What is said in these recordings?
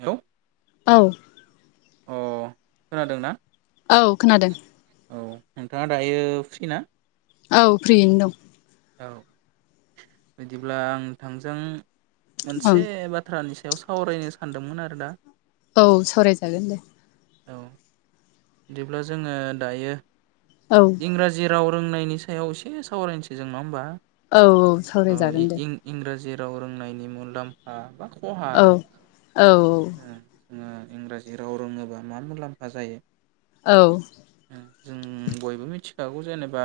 Hello. औ। खोनादों ना? औ खोनादों। औ नोंथाङा दायो फ्रि ना? औ फ्रियैनो दं। औ। बिदिब्ला आं थोंजों। मोनसे औ बाथ्रानिस सायाव सावरायनो सानदोंमोन आरो दा। औ सावरायजागोन दे। औ बिदिब्ला जोङो दायो। औ इंराजि। राव रोंनायनि सायाव एसे सावरायसै जों नङा होमबा? औ औ औ सावरायजागोन दे। इंराजि राव रोंनायनि मुलाम्फा बा खहा औ आरो औ जोङो इंराजि राव रोङोबा मा मुलाम्फा जायो। औ जों बयबो मिथिखागौ जेनेबा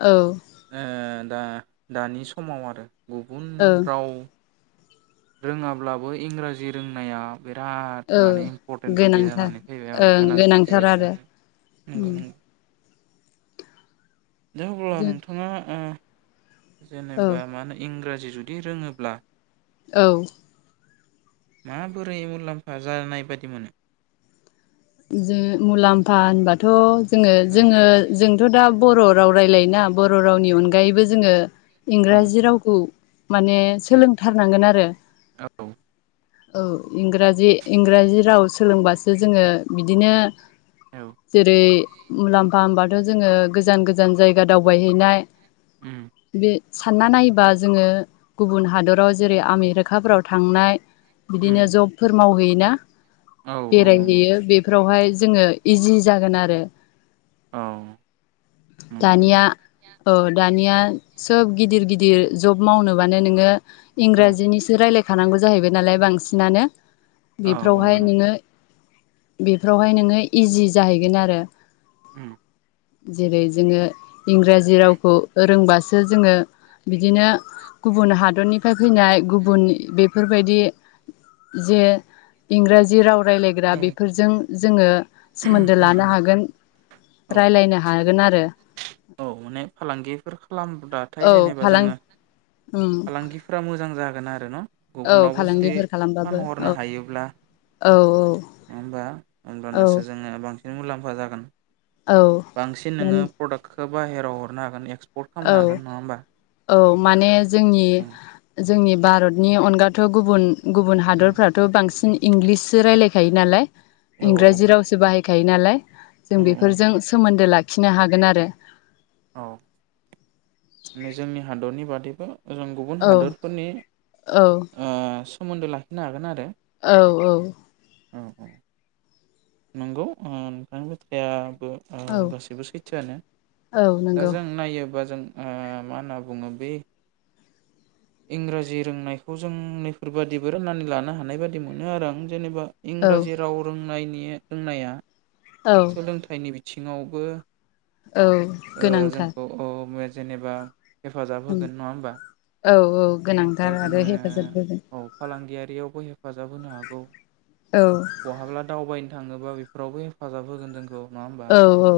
औ ओ दा दानि समाव आरो गुबुन औ राव रोङाब्लाबो इंराजि रोंनाया बिराद माने औ इम्परटेन्ट बायदि गोनांथार जानानै फैबाय औ ओं गोनांथि गोनांथार आरो उम बायदि दे अब्ला जों नोंथाङा ओ औ जेनेबा मा होन इंराजि जुदि रोङोब्ला औ माबोरै मुलाम्फा जानाय बादि मोनो जों मुलाम्फा होनबाथ' जोङो उम जोङो जोंथ' दा बर' राव रायलाय ना बर' रावनि अनगायैबो जोङो औ इंराजि रावखौ माने उम सोलोंथारनांगोन आरो औ औ इंराजि इंराजि राव सोलोंबासो जोङो बिदिनो औ जेरै मुलाम्फा होनबा आरो जोङो गोजान गोजान जायगा दावबायहैनाय उम बे सानना नायोबा जोङो गुबुन हादराव जेरै आमेरिकाफोराव थांनाय बिदिनो उम जबफोर मावहै ना औ औ नंगौ बेवहाय जोङो इजि जागोन आरो औ नंगौ दानिया नंगौ औ दानिया सोब गिदिर गिदिर जब मावनोबानो नोङो औ इंराजिनिसो रायलाय खानांगौ जाहैबाय नालाय बांसिनानो औ औ बेफोरावहाय नंगौ नोङो बेफोरावहाय नोङो इजि जाहैगोन आरो उम जेरै जोङो इंराजि रावखौ रोंबासो जोङो बिदिनो गुबुन हादरनिफ्राय फैनाय गुबुन बेफोरबायदि जे इंराजि राव रायलायग्रा औ बेफोरजों जोङो सोमोन्दो उम लानो उम हागोन औ रालायनो हागोन आरो फालांगिफोर खालामब्लाथाय औ जेनेबा फालां जोङो उम फालांगिफोरा मोजां जागोन आरो न औ गुबुनावबो जुदि फालांगिफोर खालामबाबो फानहरनो औ हायोब्ला औ औ नङा होमबा औ होमब्लानोसो जोङो बां सिन मुलाम्फा जागोन औ बांसिन नोङो माने प्रडाक्ट खौ बाहेराव हरनो हागोन एक्स पर्ट खालामनो औ हागोन नङा होमबा औ माने जोंनि उम जोंनि भारतनि अनगाथ' गुबुन गुबुन उम हादरफ्राथ' बांसिन इंग्लिससो रायलायखायो नालाय औ औ इंग्राजि रावसो बाहाय खायो नालाय जों औ औ बेफोरजों सोमोन्दो ला खिनो हागोन आरो औ जोंनि हादरनि बादैबो जों गुबुन औ हादरफोरनि औ ओ सोमोन्दो लाखिनो हागोन आरो औ औ औ औ नंगौ ओ नोंथांनि बाथ्राया बो औ गासैबो सैथोआनो औ दा नंगौ जों नायोबा जों ओ मा होनना बुङो बे इंराजि रोंनायखौ जों नैफोरबादिबो राननानै लानो हानाय बादि मोनो आरो आं जेनेबा औ इंराजि राव रोङ नायनि रोंनाया औ सोलोंथाइनि बि थिङावबो औ गोनांथार। औ जेनेबा हेफाजाब होगोन नङा होमबा? औ औ बेनिफ्राय गोनांथार आरो हेफाजाब होगोन। यावबो हेफाजाब होनो हागौ। औ बहाब्ला दावबायनो थाङोबा बेफोरावबो हेफाजाब होगोन जोंखौ। नङा होमबा औ औ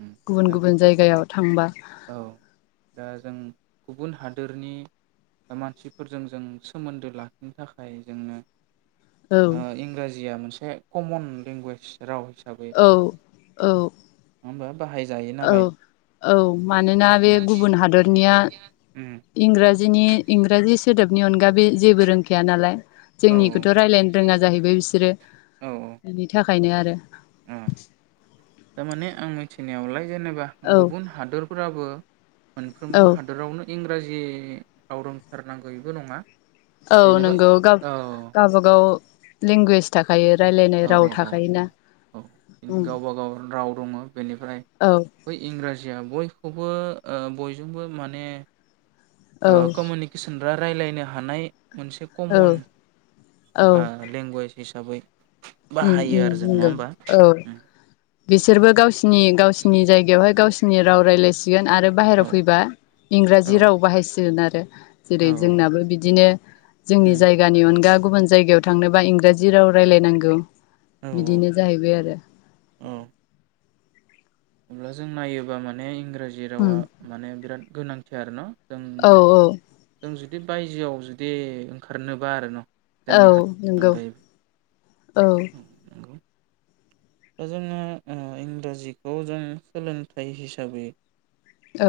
उम गुबुन दा गुबुन बेफोर जायगायाव थांबा औ दा जों गुबुन हादोरनि मानसिफोरजों जों सोमोन्दो लाखिनो थाखाय जोंनो औ इंराजिया मोनसे कमन लेंगुवेज रावाव औ औ। नंङा ओमबा? बाहायजायो नालाय। औ औ मानोना बे गुबुन हादरनिया उम इंराज इंराजिनि इंराजि सोदोबनि अनगा बे जेबो रोंखाया नालाय। औ जोंनिखौथ' रायजलायनो रोङा जाहैबाय बिसोरो औ बिनि गायनो आरो थारमाने आं थिनायावलाय जेनेबा औ गुबुन हादरफोराबो औ मोनफ्रोमबो हादरावनो इ इंराजि आाव रोंथारनांगौबो नङा। औ जेनेबा नोंगौ ग औ गावबागाव। लेंगुवेज थाखा औ औ औ औ औ उम गावबा गाव राव दङ बेनिफ्राय औ बै इंराजिया बय खौबो बयजोंबो माने औ कमिउनिकेसन। रा रायलायनो हानाय मोनसे औ कमन औ लेंगुवेज हिसाबै उम बाहायो उम आरो जों नङा नंगौ होमबा? औ बिसोरबो गावसिनि गावसिनि जायगायावहाय गावसिनि राव रायलायसि गोन आरो औ बाहेराव फैबा औ इंराजि राव बाहायसिगोन आरो। जेरै औ जोंनाबो बिदिनो जोंनि उम जायगानि अनगा गुबुन जायगायाव थांनोबा इंराजि राव रायलायनांगौ औ बिदिनो जाहैबाय आरो औ अब्ला जों नायोबा माने इंरा राजि उम रावा माने बिराद गोनांथि आरो ना? औ औ। दि बायजोआव जुदि ओंखारनोबा आरो न' जोंनि औ हादरनि नोंगौ। अनगायैबो औ। नंगौ दा जोंङो ओ इंराजिखौ जों सोलोंथाइ हिसाबै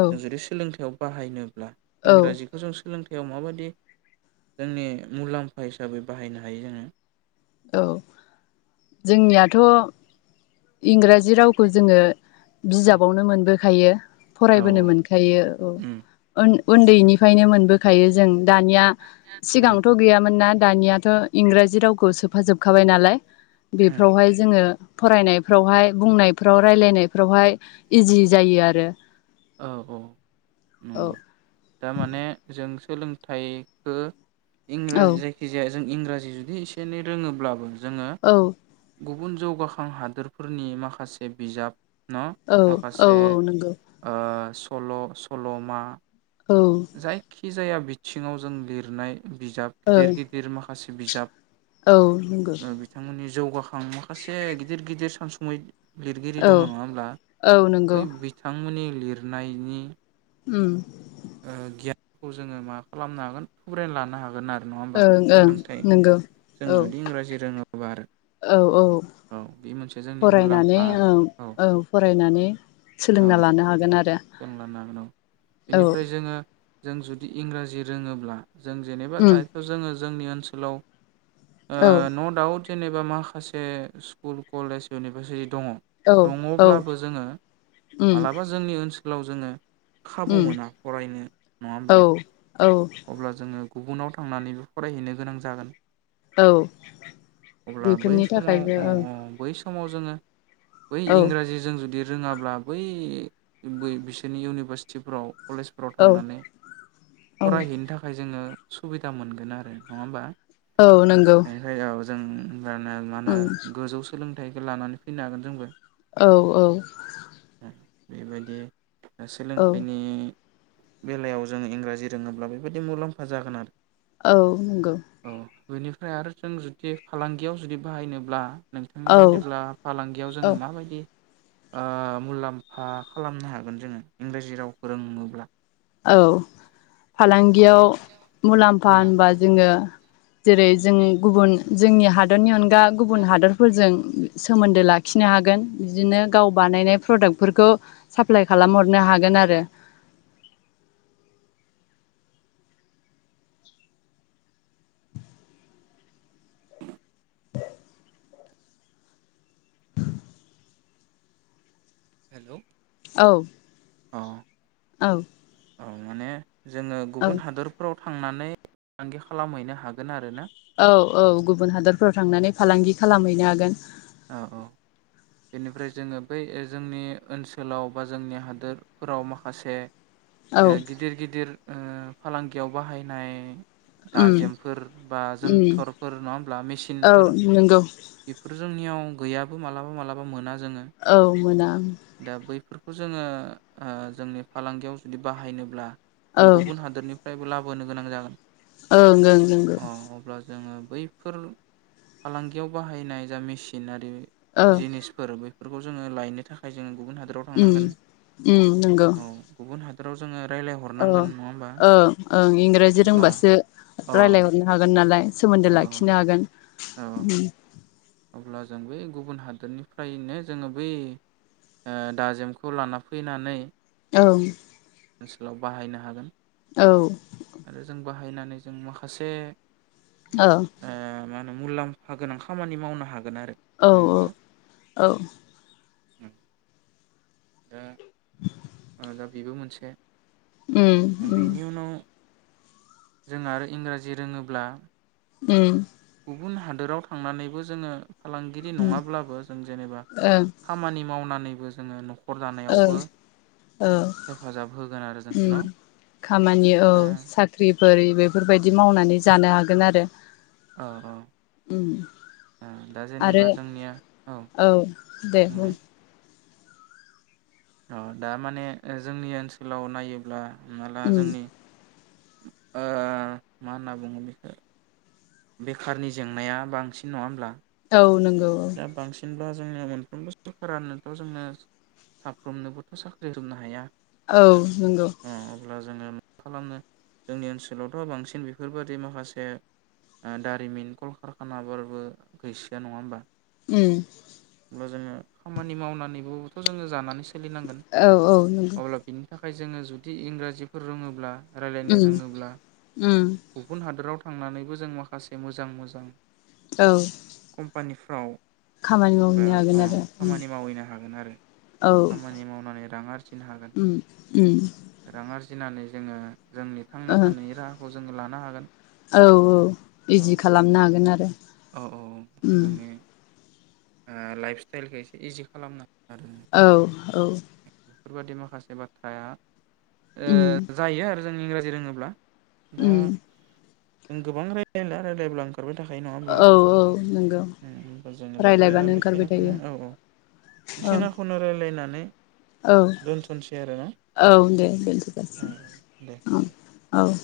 औ जुदि सोलोंथाइयाव बाहायनो ब्ला औ इंराजिखौ जों सो सोलोंथायाव माबादि जोंनि मुलाम्फा हिसाबै बाहायनो हायो जोङो। औ जोंनियाथ' इंराजि रावखौ जोंङो उम बिजाबावनो मोनबो खायो। औ फरायबोनो मोनखायो। औ उम ओन उन्दैनिफायनो मोनबोखायो जों दानिया औ सिगांथ' गैयामोन ना? दानियाथ' इंराजि रावखौ सो फाजोबखाबाय नालाय उम बेफोरावहाय जोंङो फरायनायफ्रावहाय बुंनायफ्राव रायलायनायफ्रावहाय इजि जायो आरो। औ औ। औ नोंगौ दामाने जों सोलोंथाइखो औ इंराजि जायखि जाया जों इंराजि जुदि एसे एनै रोङोंब्लाबो जोंङो औ गुबुन जौगाखां हादोरफोरनि माखासे बिजाब न' औ औ माखासे औ नंगौ। ओ सल' सल'मा बा औ जखि जाया बिथिङाव जों लिरनाय बिजाब गिदिर गिदिर माखा माखासे बिजाब औ नंगौ। ओ बिथांमोननि जौगाखां माखासे गिदिर गिदिर सानसुमै लिरगिरि औ दङ नङा होमब्ला औ बै नंगौ बिथांमोननि लिरनायनि उम ओ गियानखौ जोङो मा खालामनो हागोन थ्रुयना लानो हागोन आरो। नङा होमबा ओं सोलोंथाइ नंगौ जों औ जुदि इंराजि रोङोबा आरो औ बे मोनसे जोंनि मुलाम्फा आरो औ। [unintelligible] औ लानो हागोन आरो जों लानो हागोन औ औ बेनिफ्राय जोङो जों जुदि इंराजि रोङोब्ला जों जेनेबा उम दायथ' जोङो जोंनि ओनसोलाव आ औ न' दाउट जेनेबा माखासे स्कुल कलेज इउनिभारसिटि दङ औ औ दङब्लाबो जोङो उम मालाबा जोंनि ओ ओनसोलाव जोङो खाबु उम मोना फरायनो नङा औ होमब्ला? औ अब्ला जोङो गुबुनाव थांनानैबो फरायहैनो गोनां जागोन। औ अब्ला बै बेफोरनि समाव थाखायबो औ ओम बै सम समाव जोङो बै औ इंराजिजों जुदि रोङाब्ला बै बो बिसोरनि इउनिभारसिटिफ्राव कलेजफोराव औ थांनानै औ फरायहैनो थाखाय जोङो सुबिदा मोनगोन आरो नङा होमबा? औ नंगौ। बेनिफ्राय औ जों उम [unintelligible] गोजौ सोलोंथाइखौ लानानै फैनो हागोन जोंबो। औ औ। बेबायदि ओ औ सोलोंथाइनि बेलायाव जों इंराजि रोङोब्ला बेबायाददि मुलाम्फा जागोन आरो औ नंगौ। औ बेनिफ्राय आरो जों जुदि फालांगियाव जुदि बाहायनोब्ला नोंथांनि औ बादिब्ला फालांगियाव जोङो माबायदि ओ मुलाम्फा खालामनो हागोन जोङो इंराजि राव फोरोङोब्ला? औ। फालांगियाव मुलाम्फा उम होनबा जोङो जेरै जों गुबुन जोंनि हादरनि अन गा गुबुन हादरफोरजों सोमोन्दो लाखिनो हागोन बिदिनो गाव बानायनाय प्रडाक्टफोरखौ साप्लााय खालामहरनो हागोन आरो हेलौ औ। अ औ। औ माने जोङो औ गुबुन हादरफ्राव थांनानै फालांगि खालामहैनो हागोन आरो ना? औ औ गुबुन हादरफोराव थांनानै फालांगि खालामहैनो हागोन। औ औ बेनिफ्राय जोङो बै ओ जोंनि ओनसोलाव बा जोंनि हादोरफोराव माखासे औ ए गिदिर गिदिर ओ फालांगियाव बाहायनाय उम दाजेमफोर बा उम जोनथरफोर नङा होमब्ला औ मेसिनफोर नंगौ बेफोर जोंनियाव गैयाबो मालाबा मालाबा मोना जोङो औ मोना। दा बैफोर खौ जोङो जोंनि फालांगियाव जुदि बाहायनोब्ला औ जों ओं गुबुन हादोरनि फ्रायबो लाबोनो गोनां जागोन। ओं ओं नोंगो। अ अब्ला जोङो बैफोर फालांगियाव बाहायनाय जा मेसिन आ औ ए जिनिसफोर बै फोरखौ जोङो लायनो था फाय जों गुबुन हादोराव उम थांनांगोन उम नंगौ औ गुबुन हाद फोराव जोङो औ रायलायहरनांगोन नङा होमबा ओं ओं इंराजि अब्ला रोंबासो अ औ रायजलायहरनो हागोन नालाय। सोमोन्दो औ लाखिनो औ हागोन औ उम। अब्ला जों बै गुबुन हादोरनिफ्रायनो जोङो बै ओ दाजेमखौ लाना फैनानै ओं। ओनसोलाव बाहायनो हागोन। औ। हायनानै जों माखासे ओं। ओ मा होनो मुलाम्फा गोनां खामानि मावनो हाग औ औ औ। उम दा [unintelligible] बेबो मोनसे ए। उम उम। जों आरो इंराजि रोङोब्ला उम। गुबुन हादोराव थांनानैबो जोङो फालांगिरि उम नङाब्लाबो जों जेनेबा खामानि मावनान नैबो जोङो नख औ औ हेफाजाब होगोन आरो जोंखौ न' उम खामानि औ ओ साख्रि बोरै बेफोरबायदि मावनानै जानो हागोन आरो। औ उम औ दा आरो जेनेबा जोंनिया औ दे बुं बुंलाय। अ दा माने ओ जोंनि ओनसोलाव नायोब्ला हमना ला उम जोंनि ओ मा होनना बुंगोन बेखो। बेखारनि जेंनाया बांसिन नङा होमब्ला? औ नों दा बांसिन ब्ला जोंनो [unintelligible] मोनफ्रोमबो सरखारानोथ' जोंनो साफ्रोमनोबोथ' साख्रि होनो हाया। औ नंगौ। अ अब्ला जोङो मा खालामनो जोंनि ओनसोलावथ' बांसिन बेफोरबायाददि माखासे, ओ दारिमिन कलकारखानाफोरबो गैसया नङा होमबा। उ। अब्ला जोङो खामानि मावनानैबोथ' जोङो जानानै स औ- औ -नंगौ। थाखाय जोङो जुदि इंराजिफोर रोङोब्ला। रायलायनो उम रोङोब्ला उम गुबुन हादराव थ। थांनानैबो जों माखासे मोजां मोजां। औ। मानिस। औ। खामानि ओ मावहैनो हागोन अ आरो उम खामानि मावहैनो हागोन आरो, औ खामानि मावनानै रां आरजिनो हागोन उम उम रां आरजि। फिनानै जोङो। जोंनि थांना ओहो थानायनि राहाखौ। जोङो लानो हागोन। औ -औ- औ इजि खालामनो हागोन आरो। औ औ उ। जोंनि ओ लाइफ स्टाइलखौ एसे इजि खालामना होन आरो। औ -औ-। बेफोरबादि माखासे बाथ्राया। उम ओ जायो आरो। जों इंराजि रोङोब्ला। दा। उम जों गोबां रायलायला रायलायब्ला ओंखारो। ओखारबाय थाखायो नङा होमब्ला औ औ नंगौ होमब? जागोन। दायो रायलायबानो ओंखारबाय बेखिनाखौनो थायो औ -औ औ -बेखनाखौनो रायलायनानै। बे। औ- औ- दे औ दोनथगासिनो दे औ- औ-।